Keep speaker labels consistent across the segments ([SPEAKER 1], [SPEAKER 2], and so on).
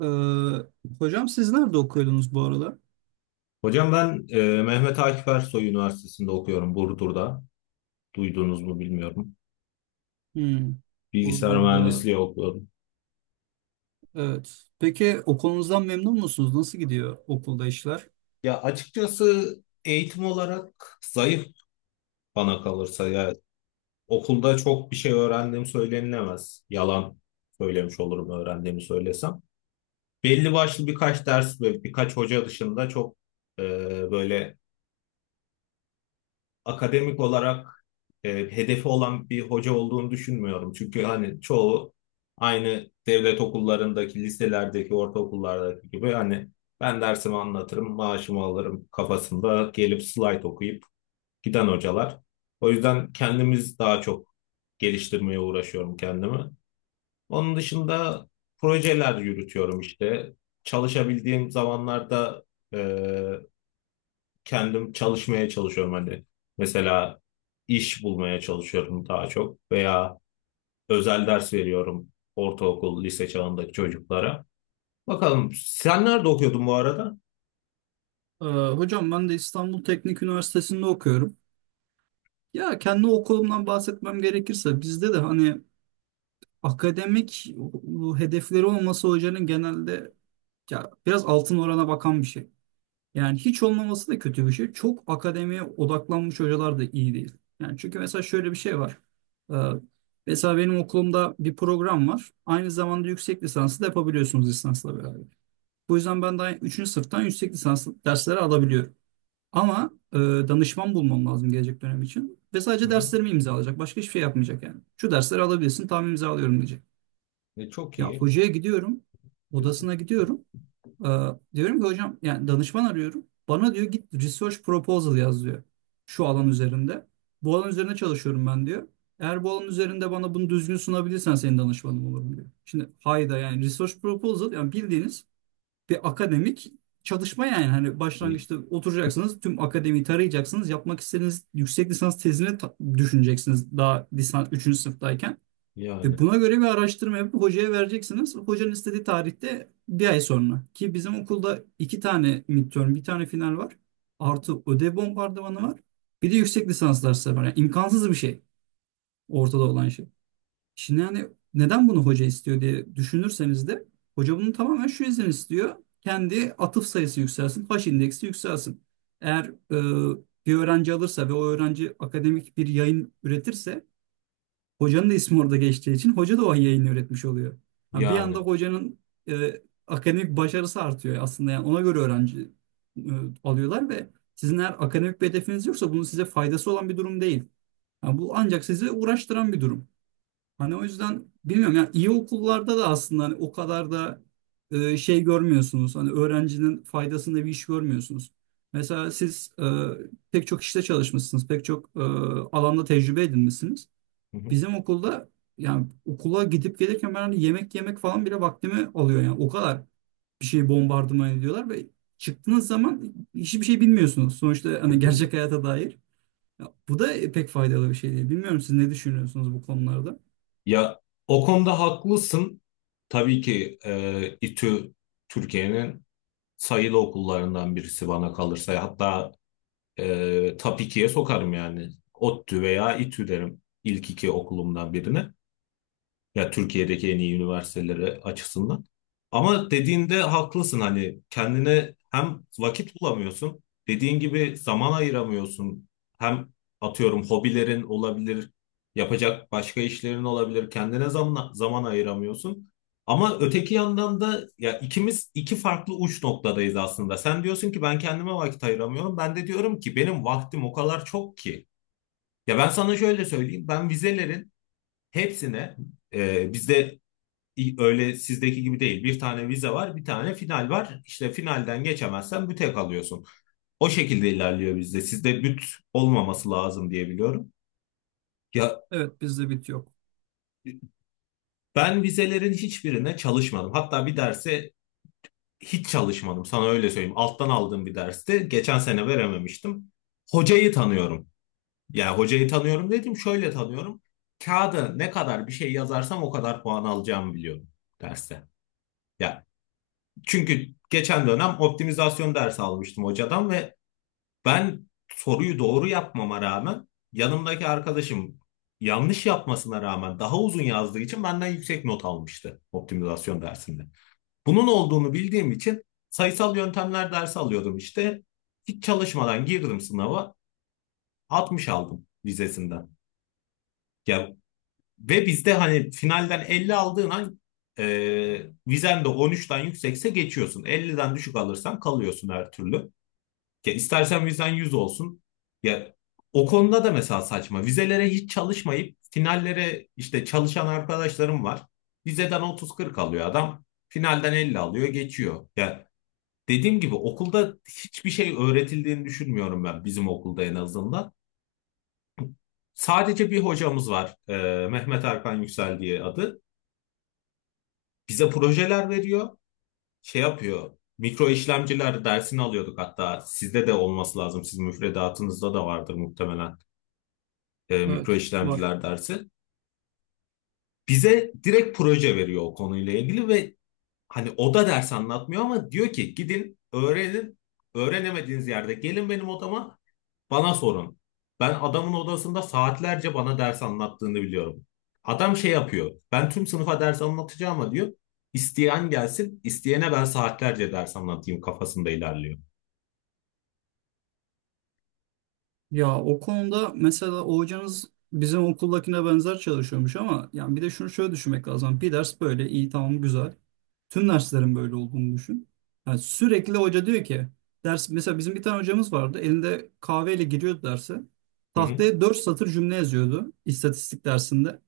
[SPEAKER 1] Ee, Hocam siz nerede okuyordunuz bu aralar?
[SPEAKER 2] Hocam ben Mehmet Akif Ersoy Üniversitesi'nde okuyorum Burdur'da. Duydunuz mu bilmiyorum.
[SPEAKER 1] Hmm,
[SPEAKER 2] Bilgisayar
[SPEAKER 1] Burdur'da.
[SPEAKER 2] mühendisliği okuyorum.
[SPEAKER 1] Evet. Peki okulunuzdan memnun musunuz? Nasıl gidiyor okulda işler?
[SPEAKER 2] Ya açıkçası eğitim olarak zayıf bana kalırsa ya okulda çok bir şey öğrendiğim söylenilemez. Yalan söylemiş olurum öğrendiğimi söylesem. Belli başlı birkaç ders ve birkaç hoca dışında çok e, böyle akademik olarak e, hedefi olan bir hoca olduğunu düşünmüyorum. Çünkü hani çoğu aynı devlet okullarındaki, liselerdeki, ortaokullardaki gibi hani ben dersimi anlatırım, maaşımı alırım kafasında gelip slayt okuyup giden hocalar. O yüzden kendimiz daha çok geliştirmeye uğraşıyorum kendimi. Onun dışında projeler yürütüyorum işte. Çalışabildiğim zamanlarda e, kendim çalışmaya çalışıyorum hani. Mesela iş bulmaya çalışıyorum daha çok veya özel ders veriyorum ortaokul, lise çağındaki çocuklara. Bakalım sen nerede okuyordun bu arada?
[SPEAKER 1] Hocam ben de İstanbul Teknik Üniversitesi'nde okuyorum. Ya kendi okulumdan bahsetmem gerekirse bizde de hani akademik hedefleri olması hocanın genelde ya biraz altın orana bakan bir şey. Yani hiç olmaması da kötü bir şey. Çok akademiye odaklanmış hocalar da iyi değil. Yani çünkü mesela şöyle bir şey var. Ee, Mesela benim okulumda bir program var. Aynı zamanda yüksek lisansı da yapabiliyorsunuz lisansla beraber. Bu yüzden ben daha 3. sınıftan yüksek lisans dersleri alabiliyorum. Ama danışman bulmam lazım gelecek dönem için. Ve
[SPEAKER 2] Hı
[SPEAKER 1] sadece
[SPEAKER 2] hı.
[SPEAKER 1] derslerimi imzalayacak. Başka hiçbir şey yapmayacak yani. Şu dersleri alabilirsin, tamam imzalıyorum diyecek.
[SPEAKER 2] E, çok
[SPEAKER 1] Ya
[SPEAKER 2] iyi.
[SPEAKER 1] hocaya gidiyorum, odasına gidiyorum. Ee, Diyorum ki hocam yani danışman arıyorum. Bana diyor git research proposal yaz diyor. Şu alan üzerinde. Bu alan üzerine çalışıyorum ben diyor. Eğer bu alan üzerinde bana bunu düzgün sunabilirsen senin danışmanım olurum diyor. Şimdi hayda yani research proposal yani bildiğiniz bir akademik çalışma yani. Hani
[SPEAKER 2] Y-
[SPEAKER 1] başlangıçta oturacaksınız tüm akademiyi tarayacaksınız. Yapmak istediğiniz yüksek lisans tezini düşüneceksiniz daha lisans üçüncü sınıftayken. E
[SPEAKER 2] Yani,
[SPEAKER 1] buna göre bir araştırma yapıp hocaya vereceksiniz. Hocanın istediği tarihte bir ay sonra. Ki bizim okulda iki tane midterm, bir tane final var. Artı ödev bombardımanı var. Bir de yüksek lisans dersleri var. Yani imkansız bir şey ortada olan şey. Şimdi yani neden bunu hoca istiyor diye düşünürseniz de hoca bunu tamamen şu yüzden istiyor. Kendi atıf sayısı yükselsin, H indeksi yükselsin. Eğer bir öğrenci alırsa ve o öğrenci akademik bir yayın üretirse hocanın da ismi orada geçtiği için hoca da o yayını üretmiş oluyor. Ha, bir anda
[SPEAKER 2] yani.
[SPEAKER 1] hocanın e, akademik başarısı artıyor aslında. Yani ona göre öğrenci e, alıyorlar ve sizin eğer akademik bir hedefiniz yoksa bunun size faydası olan bir durum değil. Ha, bu ancak sizi uğraştıran bir durum. Hani o yüzden bilmiyorum yani iyi okullarda da aslında hani o kadar da şey görmüyorsunuz. Hani öğrencinin faydasında bir iş görmüyorsunuz. Mesela siz pek çok işte çalışmışsınız, pek çok alanda tecrübe edinmişsiniz.
[SPEAKER 2] Hı
[SPEAKER 1] Bizim okulda yani okula gidip gelirken ben hani yemek yemek falan bile vaktimi alıyor yani o kadar bir şey bombardıman ediyorlar ve çıktığınız zaman hiçbir şey bilmiyorsunuz sonuçta hani
[SPEAKER 2] hı.
[SPEAKER 1] gerçek hayata dair. Ya bu da pek faydalı bir şey değil. Bilmiyorum siz ne düşünüyorsunuz bu konularda?
[SPEAKER 2] Ya o konuda haklısın. Tabii ki İTÜ Türkiye'nin sayılı okullarından birisi bana kalırsa. Hatta top 2'ye sokarım yani. ODTÜ veya İTÜ derim ilk iki okulumdan birine. Ya Türkiye'deki en iyi üniversitelere açısından. Ama dediğinde haklısın hani kendine hem vakit bulamıyorsun, dediğin gibi zaman ayıramıyorsun. Hem atıyorum hobilerin olabilir, yapacak başka işlerin olabilir. Kendine zaman zaman ayıramıyorsun. Ama öteki yandan da ya ikimiz iki farklı uç noktadayız aslında. Sen diyorsun ki ben kendime vakit ayıramıyorum. Ben de diyorum ki benim vaktim o kadar çok ki. Ya ben sana şöyle söyleyeyim. Ben vizelerin hepsine bizde öyle sizdeki gibi değil. Bir tane vize var, bir tane final var. İşte finalden geçemezsen büte kalıyorsun. O şekilde ilerliyor bizde. Sizde büt olmaması lazım diye biliyorum. Ya
[SPEAKER 1] Evet, bizde bit yok.
[SPEAKER 2] ben vizelerin hiçbirine çalışmadım. Hatta bir derse hiç çalışmadım. Sana öyle söyleyeyim. Alttan aldığım bir derste geçen sene verememiştim. Hocayı tanıyorum. Yani hocayı tanıyorum dedim. Şöyle tanıyorum. Kağıda ne kadar bir şey yazarsam o kadar puan alacağımı biliyorum derste. Ya, çünkü geçen dönem optimizasyon dersi almıştım hocadan ve ben soruyu doğru yapmama rağmen yanımdaki arkadaşım yanlış yapmasına rağmen daha uzun yazdığı için benden yüksek not almıştı optimizasyon dersinde. Bunun olduğunu bildiğim için sayısal yöntemler dersi alıyordum işte. Hiç çalışmadan girdim sınava, 60 aldım vizesinden. Ya, ve bizde hani finalden 50 aldığın an e, vizen de 13'ten yüksekse geçiyorsun. 50'den düşük alırsan kalıyorsun her türlü. Ya istersen vizen 100 olsun. Ya o konuda da mesela saçma. Vizelere hiç çalışmayıp finallere işte çalışan arkadaşlarım var. Vizeden 30-40 alıyor adam. Finalden 50 alıyor, geçiyor. Ya dediğim gibi okulda hiçbir şey öğretildiğini düşünmüyorum ben bizim okulda en azından. Sadece bir hocamız var. Mehmet Erkan Yüksel diye adı. Bize projeler veriyor. Şey yapıyor. Mikro işlemciler dersini alıyorduk hatta. Sizde de olması lazım. Sizin müfredatınızda da vardır muhtemelen. E, mikro
[SPEAKER 1] Evet, var.
[SPEAKER 2] işlemciler dersi. Bize direkt proje veriyor o konuyla ilgili ve hani o da ders anlatmıyor ama diyor ki gidin öğrenin. Öğrenemediğiniz yerde gelin benim odama bana sorun. Ben adamın odasında saatlerce bana ders anlattığını biliyorum. Adam şey yapıyor. Ben tüm sınıfa ders anlatacağım ama diyor. İsteyen gelsin, isteyene ben saatlerce ders anlatayım kafasında ilerliyor.
[SPEAKER 1] Ya o konuda mesela o hocanız bizim okuldakine benzer çalışıyormuş ama yani bir de şunu şöyle düşünmek lazım. Bir ders böyle iyi tamam güzel. Tüm derslerin böyle olduğunu düşün. Yani sürekli hoca diyor ki ders mesela bizim bir tane hocamız vardı. Elinde kahveyle giriyordu derse.
[SPEAKER 2] Hı hı.
[SPEAKER 1] Tahtaya 4 satır cümle yazıyordu istatistik dersinde.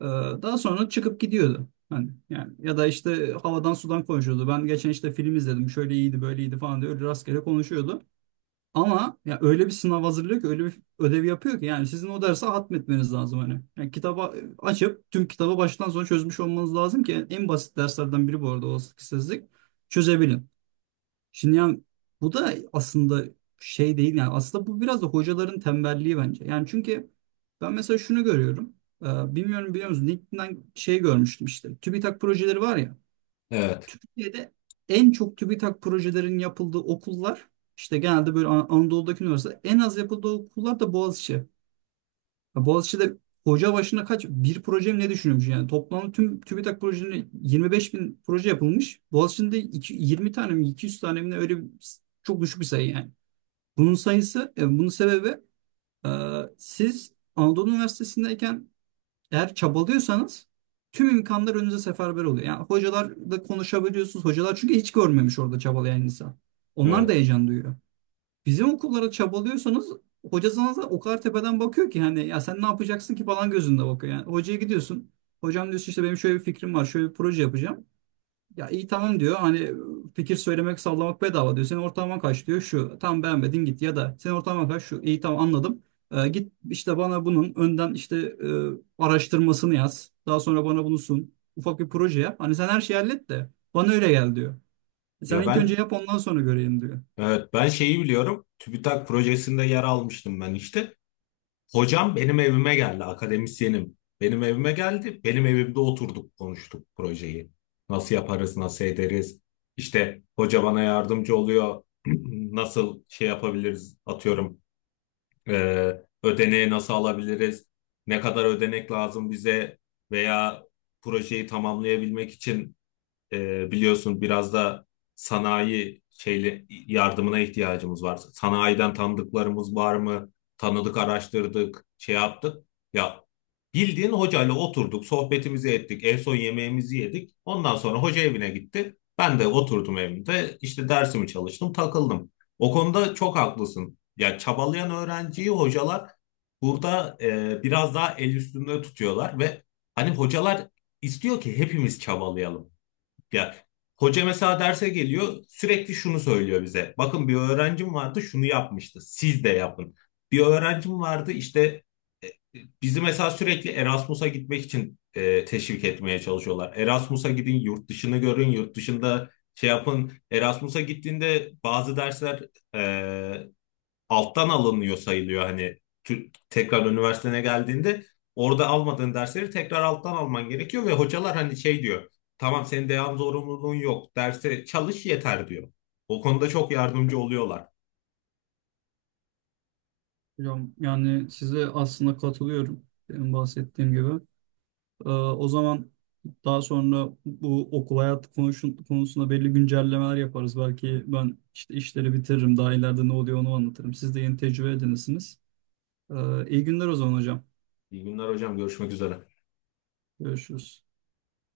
[SPEAKER 1] Ee, Daha sonra çıkıp gidiyordu. Hani yani ya da işte havadan sudan konuşuyordu. Ben geçen işte film izledim. Şöyle iyiydi, böyle iyiydi falan diye öyle rastgele konuşuyordu. Ama ya öyle bir sınav hazırlıyor ki öyle bir ödev yapıyor ki yani sizin o dersi hatmetmeniz lazım hani. Yani kitaba açıp tüm kitabı baştan sona çözmüş olmanız lazım ki en basit derslerden biri bu arada olasılıksızlık çözebilin. Şimdi yani bu da aslında şey değil yani aslında bu biraz da hocaların tembelliği bence. Yani çünkü ben mesela şunu görüyorum. Bilmiyorum biliyor musun? LinkedIn'den şey görmüştüm işte. TÜBİTAK projeleri var ya.
[SPEAKER 2] Evet,
[SPEAKER 1] Türkiye'de en çok TÜBİTAK projelerin yapıldığı okullar işte genelde böyle Anadolu'daki üniversite en az yapıldığı okullar da Boğaziçi. Ya Boğaziçi'de hoca başına kaç bir proje mi ne düşünüyormuş yani toplam tüm TÜBİTAK projeleri 25 bin proje yapılmış. Boğaziçi'nde 20 tane mi 200 tane mi ne öyle bir, çok düşük bir sayı yani. Bunun sayısı bunun sebebi e, siz Anadolu Üniversitesi'ndeyken eğer çabalıyorsanız tüm imkanlar önünüze seferber oluyor. Yani hocalarla konuşabiliyorsunuz. Hocalar çünkü hiç görmemiş orada çabalayan insan. Onlar da
[SPEAKER 2] evet.
[SPEAKER 1] heyecan duyuyor. Bizim okullara çabalıyorsanız hoca sana da o kadar tepeden bakıyor ki hani ya sen ne yapacaksın ki falan gözünde bakıyor. Yani hocaya gidiyorsun. Hocam diyorsun işte benim şöyle bir fikrim var. Şöyle bir proje yapacağım. Ya iyi tamam diyor. Hani fikir söylemek sallamak bedava diyor. Senin ortalaman kaç diyor. Şu tam beğenmedin git ya da senin ortalaman kaç şu iyi tamam anladım. Git işte bana bunun önden işte araştırmasını yaz. Daha sonra bana bunu sun. Ufak bir proje yap. Hani sen her şeyi hallet de bana öyle gel diyor. Sen
[SPEAKER 2] Ya
[SPEAKER 1] ilk önce
[SPEAKER 2] ben
[SPEAKER 1] yap ondan sonra göreyim diyor.
[SPEAKER 2] Evet, ben şeyi biliyorum. TÜBİTAK projesinde yer almıştım ben işte. Hocam benim evime geldi, akademisyenim. Benim evime geldi, benim evimde oturduk, konuştuk projeyi. Nasıl yaparız, nasıl ederiz? İşte hoca bana yardımcı oluyor. Nasıl şey yapabiliriz, atıyorum. e, Ödeneği nasıl alabiliriz? Ne kadar ödenek lazım bize? Veya projeyi tamamlayabilmek için biliyorsun biraz da sanayi şeyle yardımına ihtiyacımız var. Sanayiden tanıdıklarımız var mı? Tanıdık, araştırdık, şey yaptık. Ya bildiğin hocayla oturduk, sohbetimizi ettik, en son yemeğimizi yedik. Ondan sonra hoca evine gitti. Ben de oturdum evimde, işte dersimi çalıştım, takıldım. O konuda çok haklısın. Ya çabalayan öğrenciyi hocalar burada biraz daha el üstünde tutuyorlar ve hani hocalar istiyor ki hepimiz çabalayalım. Ya hoca mesela derse geliyor sürekli şunu söylüyor bize. Bakın bir öğrencim vardı şunu yapmıştı. Siz de yapın. Bir öğrencim vardı işte e, bizi mesela sürekli Erasmus'a gitmek için teşvik etmeye çalışıyorlar. Erasmus'a gidin, yurt dışını görün, yurt dışında şey yapın. Erasmus'a gittiğinde bazı dersler e, alttan alınıyor sayılıyor hani tekrar üniversitene geldiğinde orada almadığın dersleri tekrar alttan alman gerekiyor ve hocalar hani şey diyor, tamam senin devam zorunluluğun yok derse çalış yeter diyor. O konuda çok yardımcı oluyorlar.
[SPEAKER 1] Hocam yani size aslında katılıyorum. Benim bahsettiğim gibi. O zaman daha sonra bu okul hayatı konuşun, konusunda belli güncellemeler yaparız. Belki ben işte işleri bitiririm. Daha ileride ne oluyor onu anlatırım. Siz de yeni tecrübe edinirsiniz. İyi günler o zaman hocam.
[SPEAKER 2] İyi günler hocam, görüşmek üzere.
[SPEAKER 1] Görüşürüz.